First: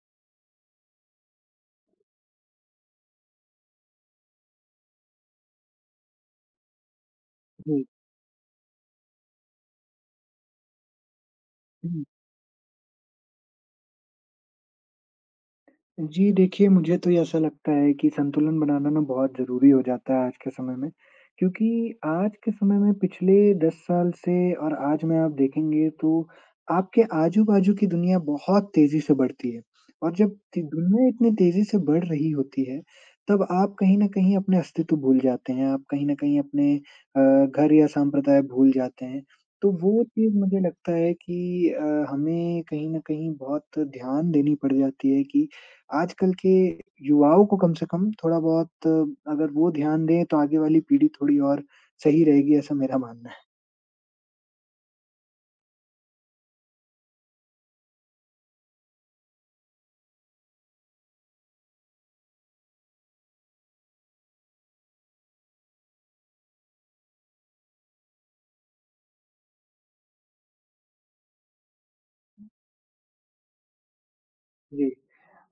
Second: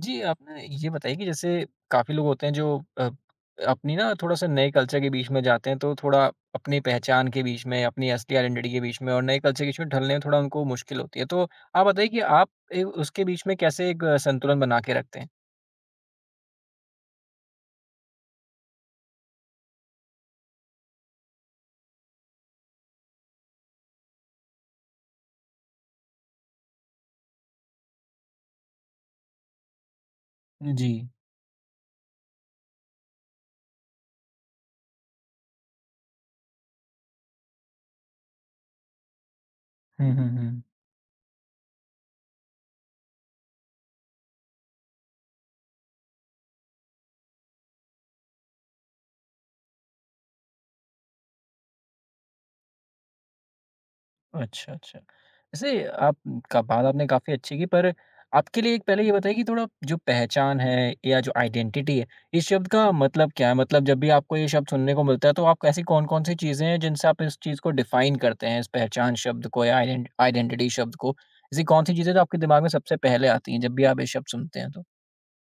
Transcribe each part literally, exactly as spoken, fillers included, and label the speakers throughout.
Speaker 1: जी, आप ना ये बताइए कि जैसे काफ़ी लोग होते हैं जो अ, अपनी ना थोड़ा-सा नए कल्चर के बीच में जाते हैं, तो थोड़ा अपनी पहचान के बीच में,
Speaker 2: जी,
Speaker 1: अपनी असली आइडेंटिटी के बीच में और नए कल्चर के बीच में ढलने में थोड़ा उनको मुश्किल होती है। तो आप
Speaker 2: हुँ।
Speaker 1: बताइए कि आप ए, उसके बीच में कैसे एक अ, संतुलन बना के रखते हैं?
Speaker 2: जी, देखिए मुझे तो ये ऐसा लगता है कि संतुलन बनाना ना बहुत ज़रूरी हो जाता है आज के समय में, क्योंकि आज के समय में पिछले दस साल से और आज में आप देखेंगे तो आपके आजू-बाजू की दुनिया बहुत तेज़ी से बढ़ती है और जब ति
Speaker 1: जी।
Speaker 2: दुनिया इतनी तेज़ी से बढ़ रही होती है, तब आप कहीं न कहीं अपने अस्तित्व भूल जाते हैं, आप कहीं न कहीं अपने अ, घर या संप्रदाय भूल जाते हैं। तो वो
Speaker 1: हुँ, हुँ,
Speaker 2: चीज़ मुझे
Speaker 1: हुँ।
Speaker 2: लगता है कि अ, हमें कहीं न कहीं बहुत ध्यान देनी पड़ जाती है कि आजकल के युवाओं को कम से कम थोड़ा बहुत अगर वो ध्यान दें तो आगे वाली पीढ़ी थोड़ी और सही रहेगी ऐसा मेरा मानना है।
Speaker 1: अच्छा, अच्छा। वैसे आप का बात आपने काफ़ी अच्छी की, पर आपके लिए एक पहले ये बताइए कि थोड़ा जो पहचान है या जो आइडेंटिटी है, इस शब्द का मतलब क्या है? मतलब जब भी आपको ये शब्द सुनने को मिलता है तो आप ऐसी कौन-कौन सी चीज़ें हैं जिनसे आप इस चीज़ को डिफ़ाइन करते हैं, इस पहचान शब्द को या आइडेंट आइडेंटिटी शब्द को? ऐसी कौन-सी चीज़ें जो आपके दिमाग में सबसे पहले आती हैं जब भी आप ये शब्द सुनते हैं तो?
Speaker 2: जी।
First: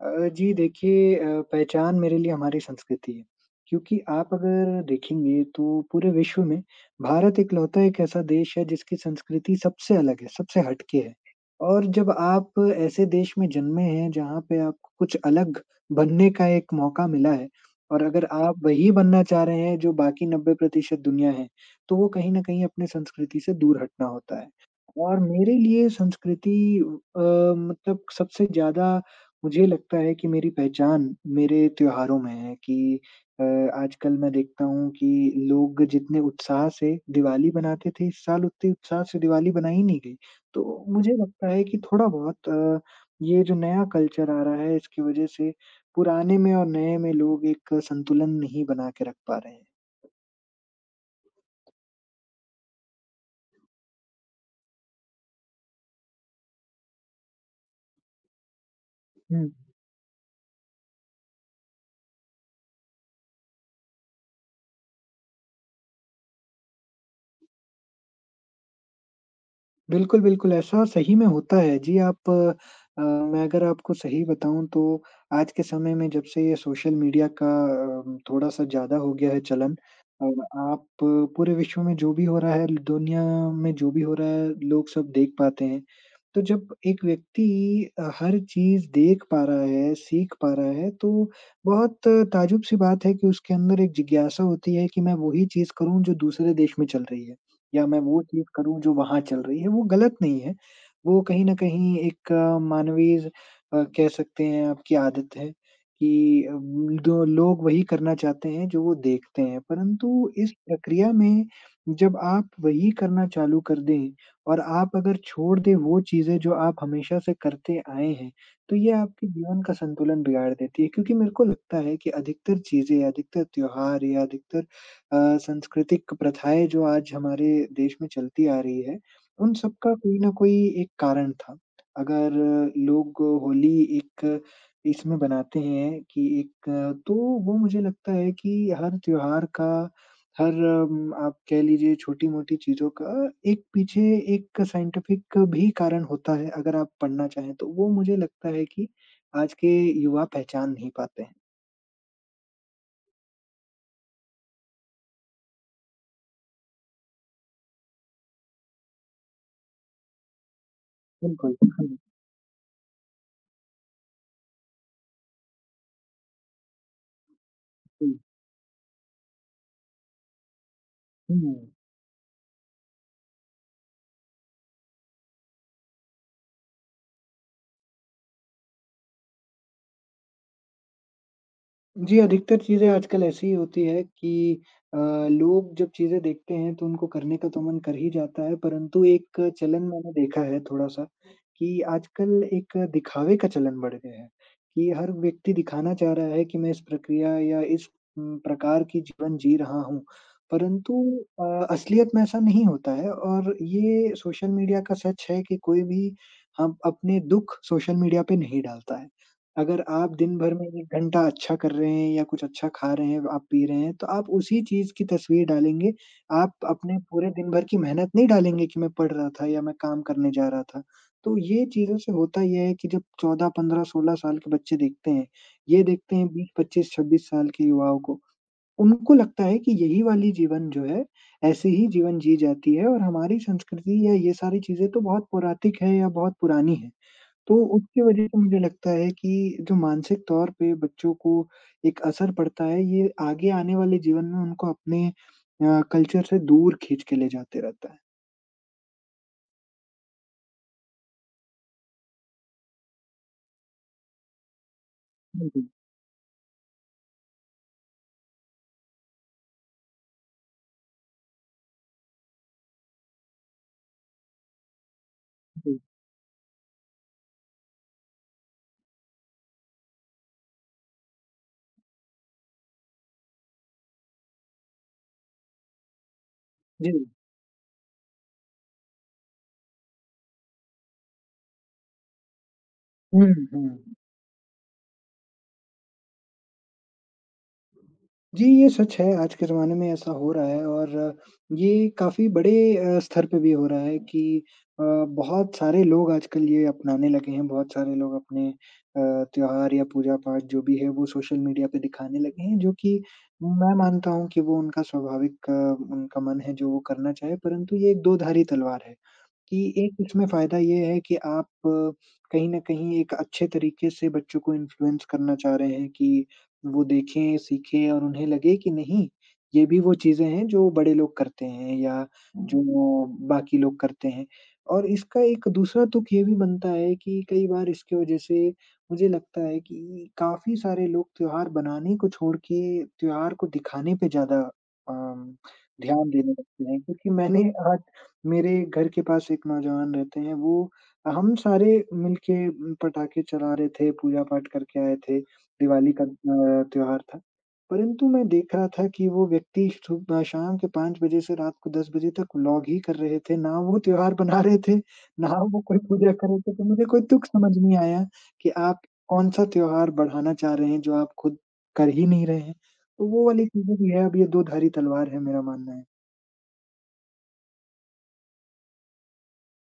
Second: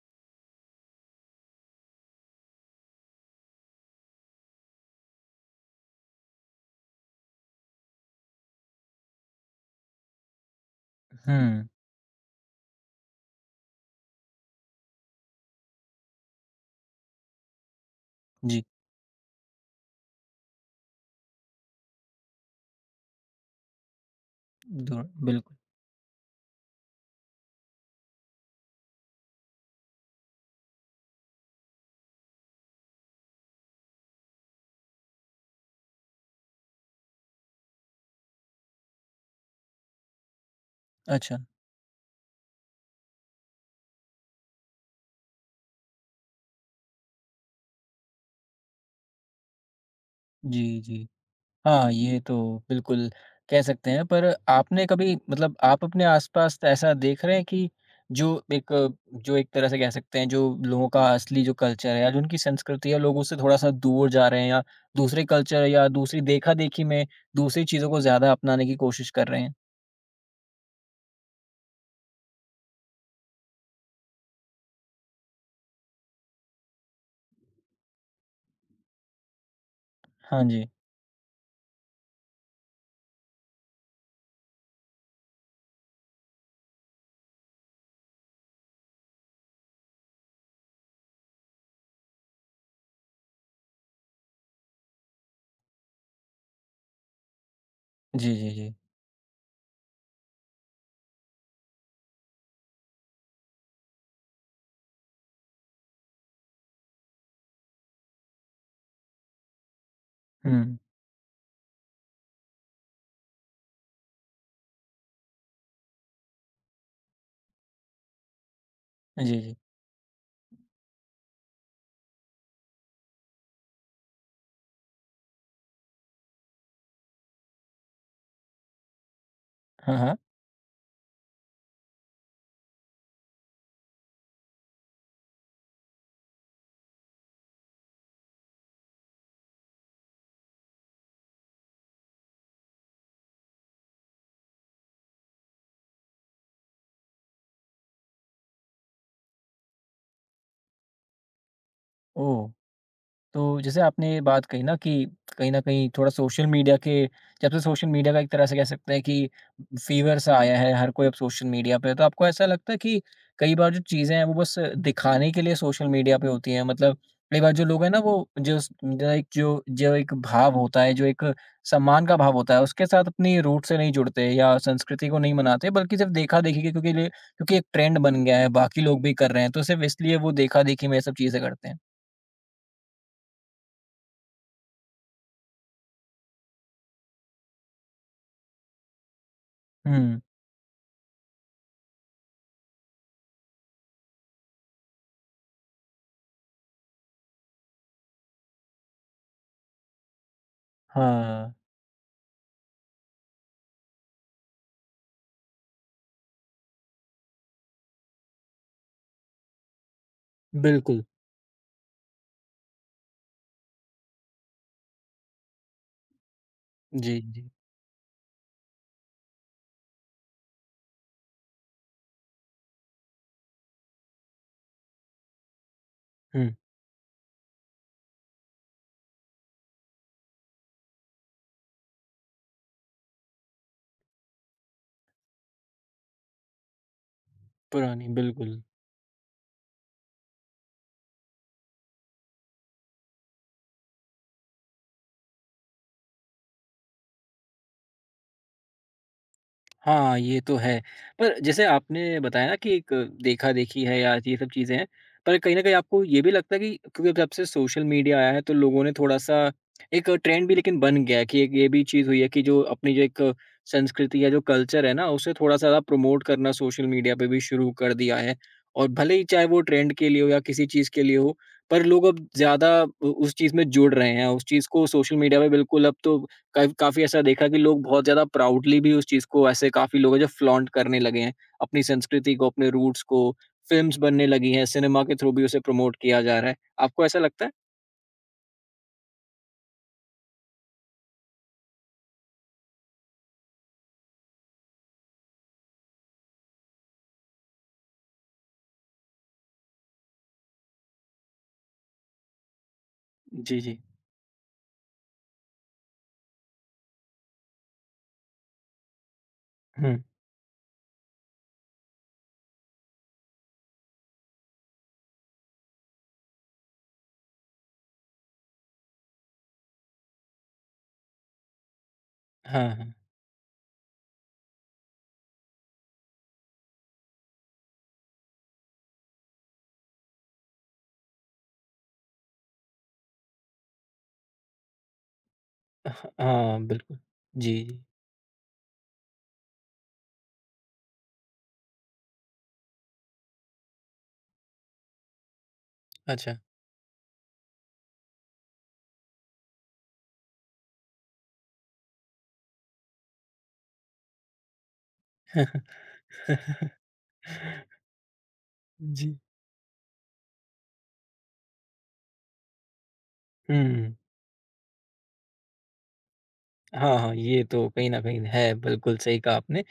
Speaker 2: अ, जी देखिए अ, पहचान मेरे लिए हमारी संस्कृति है, क्योंकि आप अगर देखेंगे तो पूरे विश्व में भारत इकलौता एक ऐसा देश है जिसकी संस्कृति सबसे अलग है, सबसे हट के है।
Speaker 1: हुँ।
Speaker 2: और जब आप ऐसे देश में जन्मे हैं जहाँ पे आपको कुछ अलग बनने का एक मौका मिला है और अगर आप
Speaker 1: जी,
Speaker 2: वही बनना चाह रहे हैं जो बाकी नब्बे प्रतिशत दुनिया है, तो वो कहीं न कहीं अपने संस्कृति से दूर हटना होता है।
Speaker 1: दूर
Speaker 2: और मेरे
Speaker 1: बिल्कुल।
Speaker 2: लिए संस्कृति अ, मतलब सबसे ज़्यादा मुझे लगता है कि मेरी पहचान मेरे त्योहारों में है कि अ, आजकल मैं देखता हूँ कि लोग जितने उत्साह से दिवाली मनाते थे, इस साल उतने उत्साह से दिवाली मनाई नहीं गई। तो मुझे
Speaker 1: अच्छा।
Speaker 2: लगता है कि थोड़ा-बहुत अ, ये जो नया कल्चर आ रहा है इसकी वजह से पुराने में और नए में लोग एक संतुलन नहीं बना के रख पा रहे हैं।
Speaker 1: जी, जी। हाँ, ये तो बिल्कुल कह सकते हैं, पर आपने कभी मतलब आप अपने आस-पास तो ऐसा देख रहे हैं कि जो एक जो
Speaker 2: हुँ।
Speaker 1: एक तरह से कह सकते हैं, जो लोगों का असली जो कल्चर है या जो उनकी संस्कृति है, लोग उससे थोड़ा-सा दूर जा रहे हैं या दूसरे कल्चर या दूसरी देखा-देखी में दूसरी चीज़ों को ज़्यादा अपनाने की कोशिश कर रहे हैं?
Speaker 2: बिल्कुल, बिल्कुल, ऐसा सही में होता है। जी, आप अ, अ, मैं अगर आपको सही बताऊँ तो आज के समय में जब से ये सोशल मीडिया का अ, थोड़ा-सा ज़्यादा हो गया है चलन अ,
Speaker 1: हाँ जी।
Speaker 2: आप अ, पूरे विश्व में जो भी हो रहा है, दुनिया में जो भी हो रहा है, लोग सब देख पाते हैं। तो जब एक व्यक्ति अ, हर चीज़ देख पा रहा है, सीख पा रहा है, तो बहुत ताज्जुब-सी बात है कि उसके अंदर एक जिज्ञासा होती है कि मैं वही चीज़ करूँ जो दूसरे देश में चल रही है। या मैं वो
Speaker 1: जी,
Speaker 2: चीज़
Speaker 1: जी, जी।
Speaker 2: करूँ जो वहाँ चल रही है, वो गलत नहीं है। वो कहीं न कहीं एक अ, मानवीय अ, कह सकते हैं आपकी आदत है कि अ, दो लोग वही करना चाहते हैं जो वो देखते हैं। परंतु इस
Speaker 1: हुँ।
Speaker 2: प्रक्रिया में जब आप वही करना चालू कर दें और आप अगर छोड़ दें वो चीज़ें जो आप हमेशा से करते आए हैं, तो ये आपके
Speaker 1: जी, जी।
Speaker 2: जीवन का संतुलन बिगाड़ देती है। क्योंकि मेरे को लगता है कि अधिकतर चीज़ें, अधिकतर त्योहार या अधिकतर अ, सांस्कृतिक प्रथाएँ जो आज हमारे देश में चलती आ रही है, उन सब का
Speaker 1: हाँ, हाँ।
Speaker 2: कोई ना कोई एक कारण था। अगर लोग होली एक इसमें बनाते हैं कि एक तो वो मुझे लगता है कि हर त्योहार का, हर उम, आप कह लीजिए छोटी-मोटी चीज़ों का एक पीछे एक साइंटिफिक भी कारण होता है, अगर आप पढ़ना चाहें तो। वो मुझे लगता है कि आज के युवा पहचान नहीं पाते हैं।
Speaker 1: ओह! तो जैसे आपने बात कही ना कि कहीं न कहीं थोड़ा सोशल मीडिया के जब से सोशल मीडिया का एक तरह से कह सकते हैं कि फ़ीवर सा आया है, हर कोई अब सोशल
Speaker 2: बिल्कुल।
Speaker 1: मीडिया पे है, तो आपको ऐसा लगता है कि कई बार जो चीज़ें हैं वो बस दिखाने के लिए सोशल मीडिया पे होती हैं? मतलब कई बार जो लोग हैं ना
Speaker 2: हुँ,
Speaker 1: वो जो स जो एक जो जो एक भाव होता है, जो एक
Speaker 2: हुँ, हुँ।
Speaker 1: सम्मान का भाव होता है, उसके साथ अपनी रूट से नहीं जुड़ते या संस्कृति को नहीं मनाते बल्कि सिर्फ़ देखा-देखी के क्योंकि लिए क्योंकि एक ट्रेंड बन गया है, बाकी लोग भी कर रहे हैं, तो सिर्फ़ इसलिए वो देखा-देखी में ये सब चीज़ें करते हैं।
Speaker 2: जी, अधिकतर चीज़ें आजकल ऐसी ही होती है कि अ, लोग जब चीज़ें देखते हैं तो उनको करने का तो मन कर ही जाता है, परंतु एक चलन मैंने
Speaker 1: हुँ।
Speaker 2: देखा है थोड़ा-सा कि आजकल एक दिखावे का चलन बढ़ गया है, कि हर व्यक्ति दिखाना चाह रहा है कि मैं इस प्रक्रिया या इस उम, प्रकार की जीवन जी रहा हूँ, परंतु अ,
Speaker 1: हाँ।
Speaker 2: असलियत में ऐसा नहीं होता है और ये सोशल मीडिया का सच है कि कोई भी हम अपने दुःख सोशल मीडिया पे नहीं डालता है। अगर आप दिन भर में एक
Speaker 1: बिल्कुल।
Speaker 2: घंटा अच्छा कर रहे हैं या कुछ अच्छा खा रहे हैं, आप पी रहे हैं, तो आप उसी चीज़ की तस्वीर डालेंगे। आप अपने
Speaker 1: जी,
Speaker 2: पूरे दिन
Speaker 1: जी।
Speaker 2: भर की मेहनत नहीं डालेंगे कि मैं पढ़ रहा था या मैं काम करने जा रहा था। तो ये चीज़ों से होता ये है कि जब चौदह, पंद्रह, सोलह साल के बच्चे देखते हैं, ये देखते हैं बीस,
Speaker 1: हुँ,
Speaker 2: पच्चीस, छब्बीस साल के युवाओं को, उनको लगता है कि यही वाली जीवन जो है, ऐसे ही जीवन जी जाती है और हमारी संस्कृति या ये सारी चीज़ें तो बहुत पौरातिक है या बहुत पुरानी है। तो उसकी
Speaker 1: पुरानी
Speaker 2: वजह से मुझे
Speaker 1: बिल्कुल।
Speaker 2: लगता है कि जो मानसिक तौर पे बच्चों को एक असर पड़ता है, ये आगे आने वाले जीवन में उनको अपने अ, कल्चर से दूर खींच के ले जाते रहता है।
Speaker 1: हाँ, ये तो है। पर जैसे आपने बताया ना कि एक देखा-देखी है या ये सब चीज़ें हैं, पर
Speaker 2: हुँ,
Speaker 1: कहीं न
Speaker 2: जी,
Speaker 1: कहीं आपको ये भी लगता है कि क्योंकि अब जब से सोशल मीडिया आया है तो लोगों ने थोड़ा-सा एक ट्रेंड भी लेकिन बन गया है कि एक ये भी चीज़ हुई है कि जो अपनी जो एक संस्कृति या जो कल्चर है ना, उसे थोड़ा-सा
Speaker 2: जी,
Speaker 1: ज़्यादा प्रमोट करना सोशल मीडिया पे भी शुरू कर दिया है। और भले ही चाहे वो ट्रेंड के लिए हो या किसी चीज़ के लिए हो, पर लोग अब ज़्यादा उ उस चीज़ में जुड़ रहे हैं, उस चीज़ को सोशल मीडिया पे बिल्कुल अब तो का
Speaker 2: जी।
Speaker 1: काफ़ी ऐसा देखा कि लोग बहुत ज़्यादा प्राउडली भी उस चीज़ को ऐसे काफ़ी लोग हैं जो फ्लॉन्ट करने लगे हैं, अपनी संस्कृति को, अपने रूट्स
Speaker 2: हुँ,
Speaker 1: को,
Speaker 2: हुँ।
Speaker 1: फ़िल्म्स बनने लगी हैं, सिनेमा के थ्रू भी उसे प्रमोट किया जा रहा है। आपको ऐसा लगता है?
Speaker 2: जी, ये सच है, आज के ज़माने में ऐसा हो रहा है और ये काफ़ी बड़े अ, स्तर पे भी हो रहा है कि अ, बहुत सारे लोग आजकल ये अपनाने लगे हैं, बहुत सारे लोग अपने अ, त्योहार या पूजा-पाठ जो भी है, वो सोशल मीडिया पे दिखाने लगे हैं, जो कि
Speaker 1: जी,
Speaker 2: मैं
Speaker 1: जी।
Speaker 2: मानता हूँ कि वो उनका स्वाभाविक अ, उनका मन है जो वो करना चाहे, परंतु ये एक दो-धारी तलवार है। कि
Speaker 1: हुँ,
Speaker 2: एक इसमें फ़ायदा ये है कि आप अ, कहीं न कहीं एक अच्छे तरीके से बच्चों को इन्फ्लुएंस करना चाह रहे हैं कि वो देखें, सीखें और उन्हें लगे कि नहीं, ये भी वो चीज़ें हैं जो बड़े लोग करते हैं या जो
Speaker 1: हाँ, हाँ।
Speaker 2: बाकी लोग करते हैं। और इसका एक दूसरा तुक ये भी बनता है कि कई बार इसकी वज़ह से मुझे लगता है कि काफ़ी सारे लोग त्योहार बनाने को छोड़ के त्योहार को दिखाने पे ज़्यादा अम,
Speaker 1: ह
Speaker 2: ध्यान देने लगते
Speaker 1: हाँ,
Speaker 2: हैं।
Speaker 1: बिल्कुल।
Speaker 2: क्योंकि मैंने
Speaker 1: जी,
Speaker 2: आज
Speaker 1: जी।
Speaker 2: मेरे घर के पास एक नौजवान रहते हैं, वो हम सारे मिलके उम, पटाखे चला रहे थे, पूजा-पाठ करके आए थे, दिवाली का
Speaker 1: अच्छा।
Speaker 2: अ, त्योहार था। परंतु मैं देख रहा था कि वो व्यक्ति सुबह शाम के पाँच बजे से रात को दस बजे तक व्लॉग ही कर रहे थे, ना वो त्योहार मना रहे थे, ना वो कोई पूजा कर रहे थे, तो मुझे कोई तुक समझ नहीं आया कि आप
Speaker 1: जी।
Speaker 2: कौन-सा त्योहार बढ़ाना चाह रहे हैं, जो आप खुद कर ही नहीं रहे हैं। तो वो वाली चीज़ें भी
Speaker 1: हुँ।
Speaker 2: है, अब ये दो धारी तलवार है मेरा मानना है।
Speaker 1: हाँ, हाँ, ये तो कहीं न कहीं है, बिल्कुल सही कहा आपने।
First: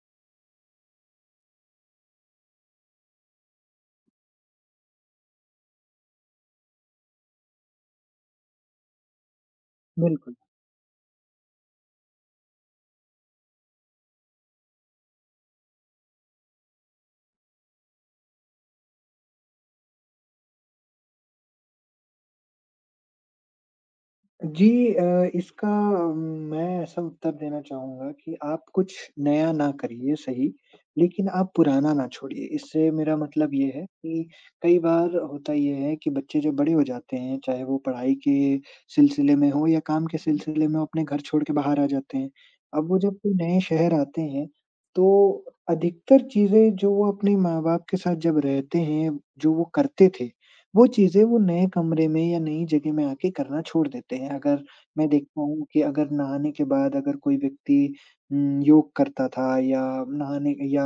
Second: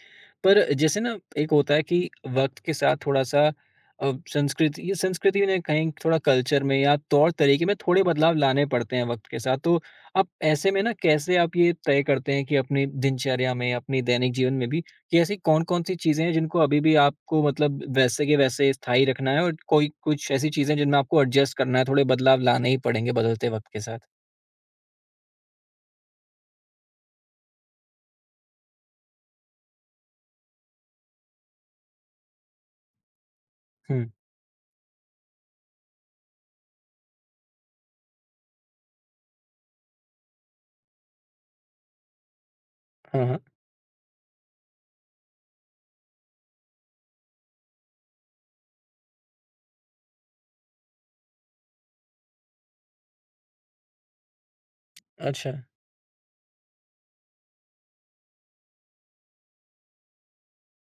Speaker 1: पर जैसे ना एक होता है कि वक़्त के साथ थोड़ा-सा अ, संस्कृति ये संस्कृति ने कहीं थोड़ा कल्चर में या तौर-तरीके में थोड़े बदलाव लाने पड़ते हैं वक़्त के साथ। तो आप
Speaker 2: बिल्कुल।
Speaker 1: ऐसे में ना कैसे आप ये तय करते हैं कि अपनी दिनचर्या में, अपने दैनिक जीवन में भी कि ऐसी कौन-कौन सी चीज़ें हैं जिनको अभी भी आपको मतलब वैसे के वैसे स्थायी रखना है और कोई कुछ ऐसी चीज़ें जिनमें आपको एडजस्ट करना है, थोड़े बदलाव लाने ही पड़ेंगे बदलते वक़्त के साथ?
Speaker 2: जी अ, इसका अम, मैं ऐसा उत्तर देना चाहूँगा कि आप कुछ नया ना करिए सही, लेकिन आप पुराना ना छोड़िए। इससे मेरा मतलब ये है
Speaker 1: हुँ।
Speaker 2: कि कई बार होता ये है कि बच्चे जब बड़े हो जाते हैं, चाहे वो पढ़ाई के सिलसिले में हो या काम के सिलसिले में, वो अपने घर छोड़ के बाहर आ जाते हैं। अब वो जब
Speaker 1: हाँ,
Speaker 2: कोई
Speaker 1: हाँ।
Speaker 2: नए शहर आते हैं, तो अधिकतर चीज़ें जो वो अपने माँ-बाप के साथ जब रहते हैं, जो वो करते थे, वो चीज़ें वो नए कमरे में या नई जगह में आके करना छोड़ देते हैं। अगर मैं देखता
Speaker 1: अच्छा।
Speaker 2: हूँ कि अगर नहाने के बाद अगर कोई व्यक्ति उम, योग करता था या नहाने या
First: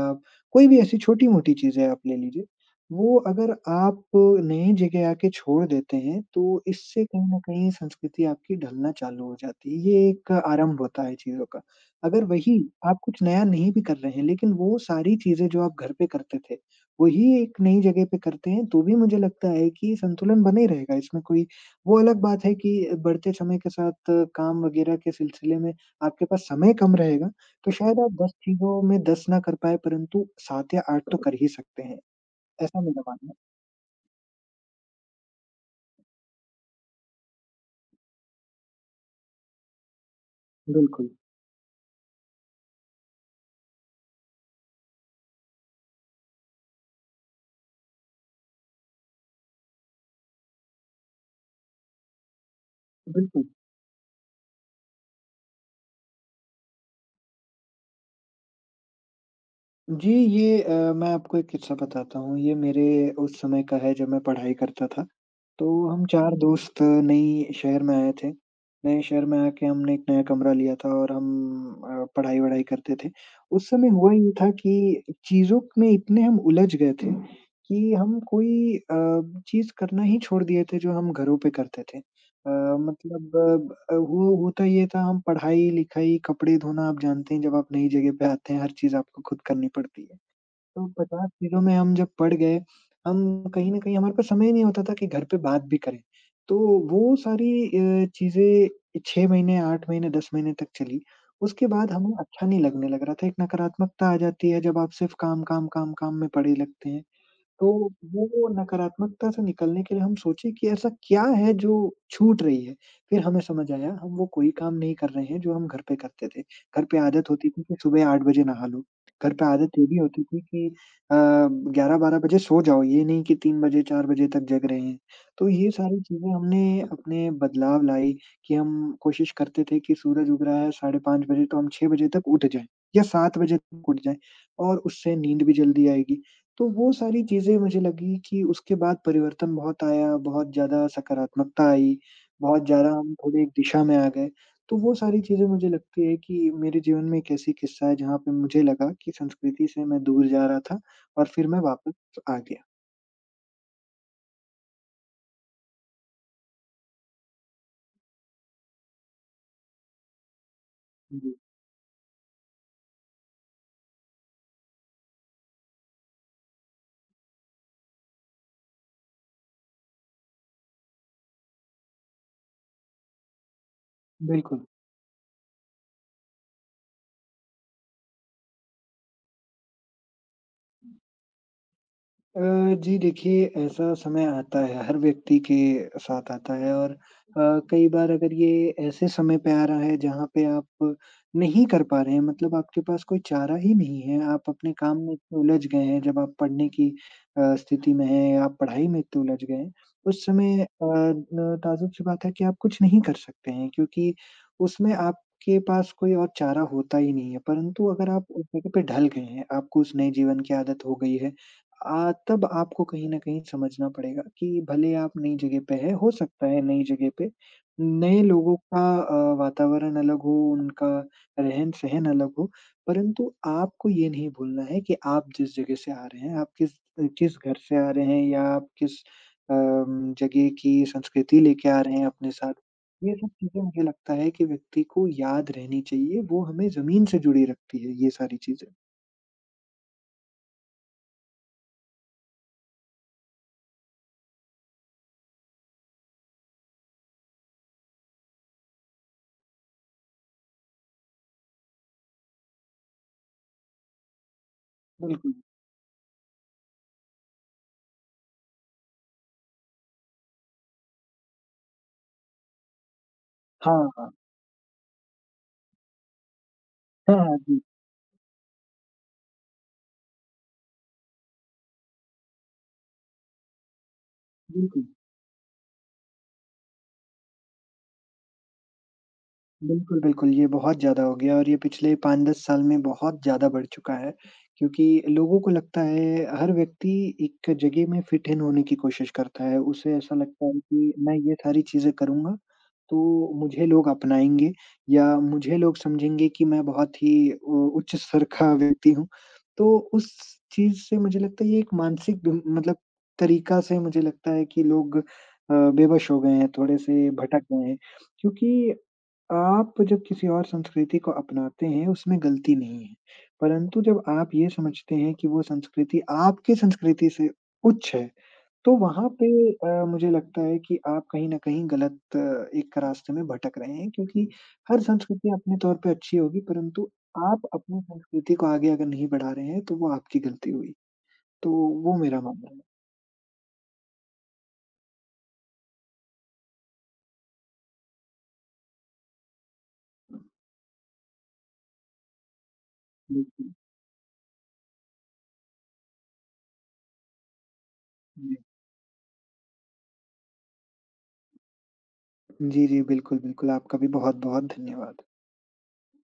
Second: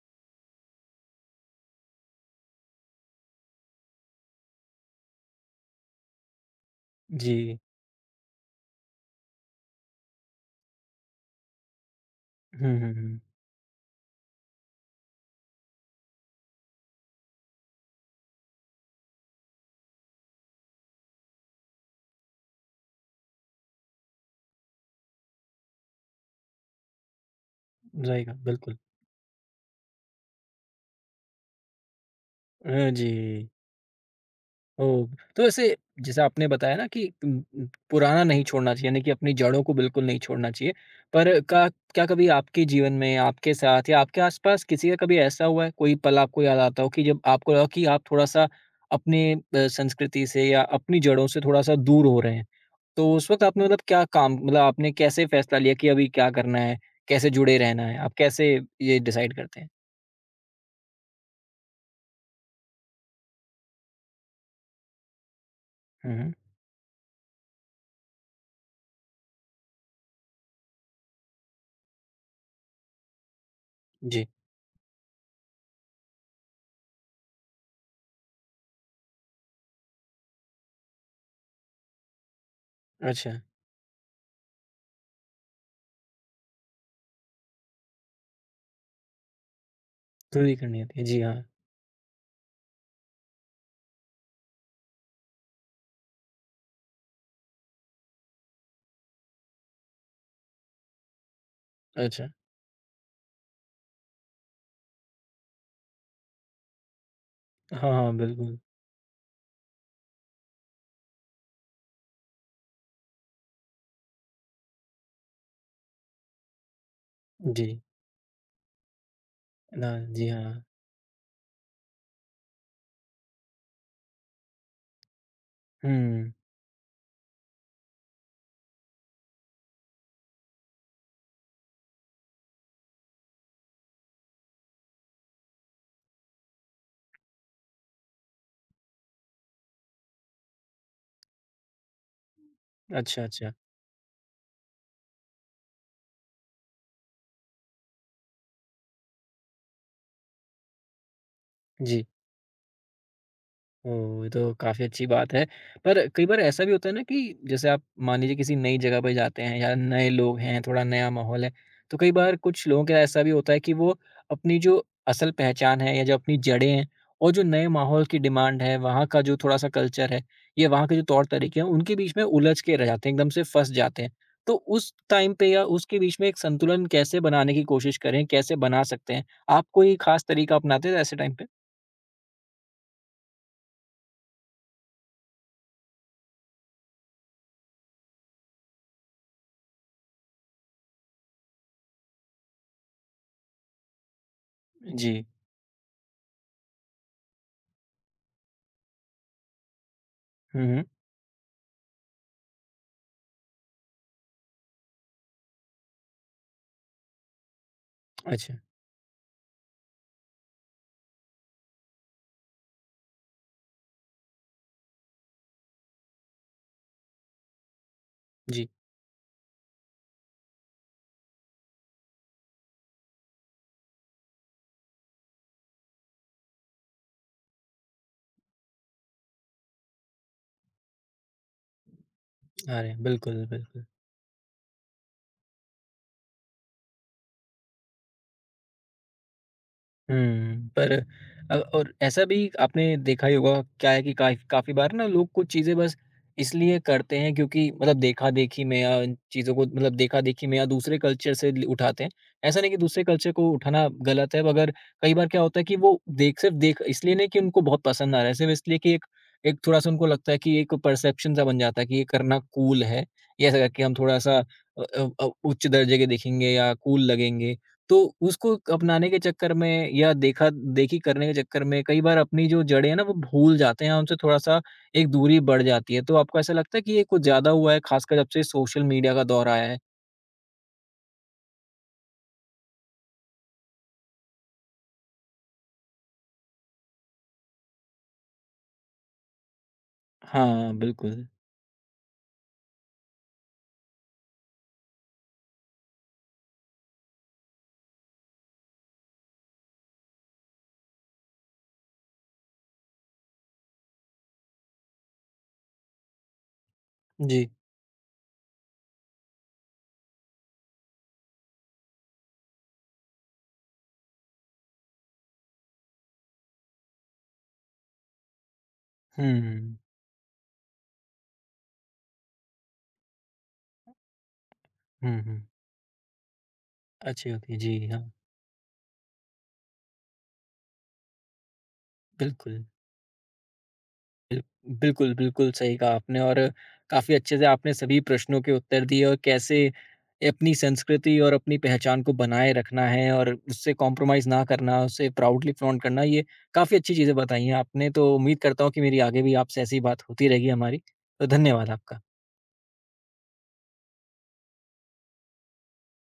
Speaker 2: कोई भी ऐसी छोटी-मोटी चीज़ें आप ले लीजिए, वो अगर आप नई जगह आके छोड़ देते हैं, तो इससे कहीं न
Speaker 1: जी।
Speaker 2: कहीं संस्कृति आपकी ढलना चालू हो जाती है। ये एक आरंभ होता है चीज़ों का। अगर वही
Speaker 1: हुँ, हुँ,
Speaker 2: आप
Speaker 1: हुँ।
Speaker 2: कुछ नया नहीं भी कर रहे हैं, लेकिन वो सारी चीज़ें जो आप घर पे करते थे वही एक नई जगह पे करते हैं, तो भी मुझे लगता है कि संतुलन बने रहेगा इसमें कोई वो अलग बात है कि बढ़ते समय के साथ काम वग़ैरह के सिलसिले में आपके पास समय कम रहेगा, तो शायद आप दस
Speaker 1: रहेगा, बिल्कुल।
Speaker 2: चीज़ों में दस ना कर पाएँ परंतु सात या आठ तो कर ही सकते हैं, ऐसा
Speaker 1: अ,
Speaker 2: मेरा
Speaker 1: जी।
Speaker 2: मानना
Speaker 1: ओह! तो वैसे जैसे आपने बताया ना कि उम उम, पुराना नहीं छोड़ना चाहिए, यानी कि अपनी जड़ों को बिल्कुल नहीं छोड़ना
Speaker 2: है।
Speaker 1: चाहिए।
Speaker 2: बिल्कुल,
Speaker 1: पर का क्या कभी आपके जीवन में, आपके साथ या आपके आस-पास किसी का कभी ऐसा हुआ है, कोई पल आपको याद आता हो कि जब आपको लगा कि आप थोड़ा-सा अपने अ, संस्कृति से या अपनी जड़ों से थोड़ा-सा दूर हो रहे हैं? तो उस
Speaker 2: बिल्कुल।
Speaker 1: वक़्त आपने मतलब क्या काम मतलब आपने कैसे फ़ैसला लिया कि अभी क्या करना है? कैसे जुड़े रहना है? आप कैसे ये डिसाइड करते हैं?
Speaker 2: जी, ये अ, मैं आपको एक किस्सा बताता हूँ, ये मेरे उस समय का है जब मैं पढ़ाई करता था। तो हम
Speaker 1: हुँ, हुँ।
Speaker 2: चार दोस्त नई शहर में आए थे। नए शहर में आके हमने एक नया कमरा लिया था और हम अ, पढ़ाई-वढ़ाई करते थे। उस समय हुआ
Speaker 1: जी,
Speaker 2: ये था कि चीज़ों में इतने हम उलझ गए थे कि हम कोई अ, चीज़ करना ही छोड़ दिए थे जो हम घरों पे करते थे। अ,
Speaker 1: अच्छा।
Speaker 2: मतलब अ, वो होता ये था हम पढ़ाई-लिखाई, कपड़े धोना आप जानते हैं जब आप नई जगह पे आते हैं हर चीज़ आपको खुद करनी पड़ती है।
Speaker 1: पूरी करनी
Speaker 2: तो
Speaker 1: होती है, जी
Speaker 2: पचास
Speaker 1: हाँ।
Speaker 2: चीज़ों में हम जब पड़ गए, हम कहीं न कहीं हमारे पास समय ही नहीं होता था कि घर पे बात भी करें। तो वो सारी अ, चीज़ें छह महीने, आठ महीने, दस महीने तक चली। उसके बाद हमें
Speaker 1: अच्छा।
Speaker 2: अच्छा नहीं लगने लग रहा था, एक नकारात्मकता आ जाती है जब आप सिर्फ़ काम, काम, काम, काम में पड़े लगते हैं। तो
Speaker 1: हाँ, हाँ,
Speaker 2: वो
Speaker 1: बिल्कुल।
Speaker 2: नकारात्मकता से निकलने के लिए हम सोचे कि ऐसा क्या है जो छूट रही है? फिर हमें समझ आया हम वो कोई काम नहीं कर रहे हैं जो हम घर पे करते थे। घर पे आदत होती थी
Speaker 1: जी।
Speaker 2: कि सुबह आठ बजे नहा लो। घर पे आदत ये
Speaker 1: ना
Speaker 2: भी होती
Speaker 1: जी
Speaker 2: थी
Speaker 1: हाँ।
Speaker 2: कि अ, ग्यारह बारह बजे सो जाओ, ये नहीं कि तीन बजे चार बजे तक जग रहे हैं। तो ये सारी चीज़ें
Speaker 1: हुँ।
Speaker 2: हमने अपने बदलाव लाई कि हम कोशिश करते थे कि सूरज उग रहा है साढ़े पाँच बजे तो हम छह बजे तक उठ जाएँ या सात बजे तक उठ जाएँ और उससे नींद भी जल्दी आएगी। तो वो सारी चीज़ें मुझे लगी कि उसके बाद परिवर्तन बहुत आया, बहुत ज़्यादा सकारात्मकता आई, बहुत ज़्यादा हम
Speaker 1: अच्छा,
Speaker 2: थोड़े एक
Speaker 1: अच्छा।
Speaker 2: दिशा में आ गए। तो वो सारी चीज़ें मुझे लगती है कि मेरे जीवन में एक ऐसी किस्सा है जहाँ पे मुझे लगा कि संस्कृति से मैं दूर जा रहा था और फिर मैं
Speaker 1: जी।
Speaker 2: वापस आ गया।
Speaker 1: ओह! ये तो काफ़ी अच्छी बात है। पर कई बार ऐसा भी होता है ना कि जैसे आप मान लीजिए किसी नई जगह पे जाते हैं या नए लोग हैं, थोड़ा नया
Speaker 2: जी,
Speaker 1: माहौल है, तो कई बार कुछ लोगों का ऐसा भी होता है कि वो अपनी जो असल पहचान है या जो अपनी जड़ें हैं और जो नए माहौल की डिमांड है, वहाँ का जो थोड़ा-सा कल्चर है या वहाँ के जो तौर-तरीके हैं, उनके बीच में उलझ के रह जाते हैं, एकदम से फँस जाते हैं। तो
Speaker 2: बिल्कुल।
Speaker 1: उस टाइम पे या उसके बीच में एक संतुलन कैसे बनाने की कोशिश करें, कैसे बना सकते हैं? आप कोई ख़ास तरीका अपनाते हैं ऐसे टाइम पे?
Speaker 2: अ, जी देखिए, ऐसा समय आता है, हर व्यक्ति के साथ आता है और अ, कई बार अगर ये ऐसे समय पे आ रहा है जहाँ पे आप नहीं कर पा रहे हैं मतलब आपके पास कोई चारा ही नहीं है, आप अपने काम में
Speaker 1: जी।
Speaker 2: इतने उलझ गए हैं जब आप पढ़ने की अ, स्थिति में हैं या आप पढ़ाई में इतने उलझ गए हैं, उस समय
Speaker 1: हुँ,
Speaker 2: अ,
Speaker 1: हुँ।
Speaker 2: न ताज्जुब सी बात है कि आप कुछ नहीं कर सकते हैं क्योंकि उसमें आपके पास कोई और चारा होता ही नहीं है। परंतु अगर आप उस
Speaker 1: अच्छा,
Speaker 2: जगह पे ढल गए हैं, आपको उस नए जीवन की आदत हो गई है अ, तब आपको कहीं न कहीं समझना पड़ेगा कि भले आप नई जगह पे हैं, हो सकता है नई जगह पे नए लोगों
Speaker 1: जी।
Speaker 2: का अ, वातावरण अलग हो, उनका रहन-सहन अलग हो, परंतु आपको ये नहीं भूलना है कि आप जिस जगह से आ रहे हैं, आप किस किस घर से आ रहे हैं या आप किस अम, जगह की संस्कृति लेके आ रहे हैं अपने साथ।
Speaker 1: अरे!
Speaker 2: ये सब
Speaker 1: बिल्कुल,
Speaker 2: चीज़ें मुझे
Speaker 1: बिल्कुल।
Speaker 2: लगता है कि व्यक्ति को याद रहनी चाहिए, वो हमें ज़मीन से जुड़ी रखती है ये सारी चीज़ें।
Speaker 1: हुँ, पर अ, और ऐसा भी आपने देखा ही होगा क्या है कि काइ काफ़ी बार ना लोग कुछ चीज़ें बस इसलिए करते हैं क्योंकि मतलब देखा-देखी में या इन चीज़ों को मतलब देखा-देखी में या दूसरे कल्चर से ल उठाते हैं। ऐसा नहीं कि दूसरे कल्चर को उठाना गलत है, मगर कई बार
Speaker 2: बिल्कुल।
Speaker 1: क्या होता है कि वो देख सिर्फ़ देख इसलिए नहीं कि उनको बहुत पसंद आ रहा है, सिर्फ़ इसलिए कि एक एक थोड़ा-सा उनको लगता है कि एक परसेप्शन सा बन जाता है कि ये करना कूल है। ये ऐसा कि
Speaker 2: हाँ,
Speaker 1: हम
Speaker 2: हाँ।
Speaker 1: थोड़ा-सा अ अ अ, उच्च दर्जे के दिखेंगे या कूल
Speaker 2: हाँ, हाँ,
Speaker 1: लगेंगे।
Speaker 2: जी।
Speaker 1: तो उसको अपनाने के चक्कर में या देखा देखी करने के चक्कर में कई बार अपनी जो जड़ें हैं ना वो भूल जाते हैं, उनसे थोड़ा-सा
Speaker 2: बिल्कुल।
Speaker 1: एक दूरी बढ़ जाती है। तो आपको ऐसा लगता है कि ये कुछ ज़्यादा हुआ है खासकर जब से सोशल मीडिया का दौर आया है?
Speaker 2: बिल्कुल, बिल्कुल, ये बहुत ज़्यादा हो गया और ये पिछले पाँच दस साल में बहुत ज़्यादा बढ़ चुका है, क्योंकि लोगों को लगता है हर व्यक्ति एक जगह में फिट इन होने की कोशिश करता है। उसे ऐसा लगता है
Speaker 1: हाँ,
Speaker 2: कि मैं
Speaker 1: बिल्कुल।
Speaker 2: ये सारी चीज़ें करूँगा, तो मुझे लोग अपनाएँगे या मुझे लोग समझेंगे कि मैं बहुत ही उ उच्च स्तर का व्यक्ति हूँ। तो उस चीज़ से मुझे लगता है ये एक मानसिक ब मतलब तरीका से मुझे लगता है कि लोग अ, बेवश हो गए हैं, थोड़े-से भटक
Speaker 1: जी।
Speaker 2: गए हैं। क्योंकि आप जब किसी और संस्कृति को अपनाते हैं, उसमें गलती नहीं है। परंतु जब आप ये समझते हैं कि वो संस्कृति आपकी संस्कृति से उच्च है, तो वहाँ पे
Speaker 1: हुँ, हुँ।
Speaker 2: अ, मुझे लगता है कि आप कहीं न कहीं गलत अ, एक रास्ते में भटक रहे हैं क्योंकि हर
Speaker 1: हुँ,
Speaker 2: संस्कृति
Speaker 1: हुँ।
Speaker 2: अपने तौर पे अच्छी होगी, परंतु
Speaker 1: अच्छी
Speaker 2: आप
Speaker 1: होती है।
Speaker 2: अपनी
Speaker 1: जी, हाँ,
Speaker 2: संस्कृति को आगे अगर नहीं बढ़ा रहे हैं, तो वो आपकी गलती हुई। तो वो मेरा मानना है।
Speaker 1: बिल्कुल। बिल्कुल, बिल्कुल सही कहा आपने और काफ़ी अच्छे से आपने सभी प्रश्नों के उत्तर दिए और कैसे अपनी संस्कृति और अपनी पहचान को बनाए रखना है और
Speaker 2: बिल्कुल,
Speaker 1: उससे कॉम्प्रोमाइज़ ना करना, उससे प्राउडली फ्लॉन्ट करना, ये काफ़ी अच्छी चीज़ें बताई हैं आपने। तो
Speaker 2: जी।
Speaker 1: उम्मीद करता हूँ कि मेरी आगे भी आपसे ऐसी बात होती रहेगी हमारी। तो धन्यवाद आपका।
Speaker 2: जी, जी, बिल्कुल, बिल्कुल। आपका भी बहुत-बहुत धन्यवाद।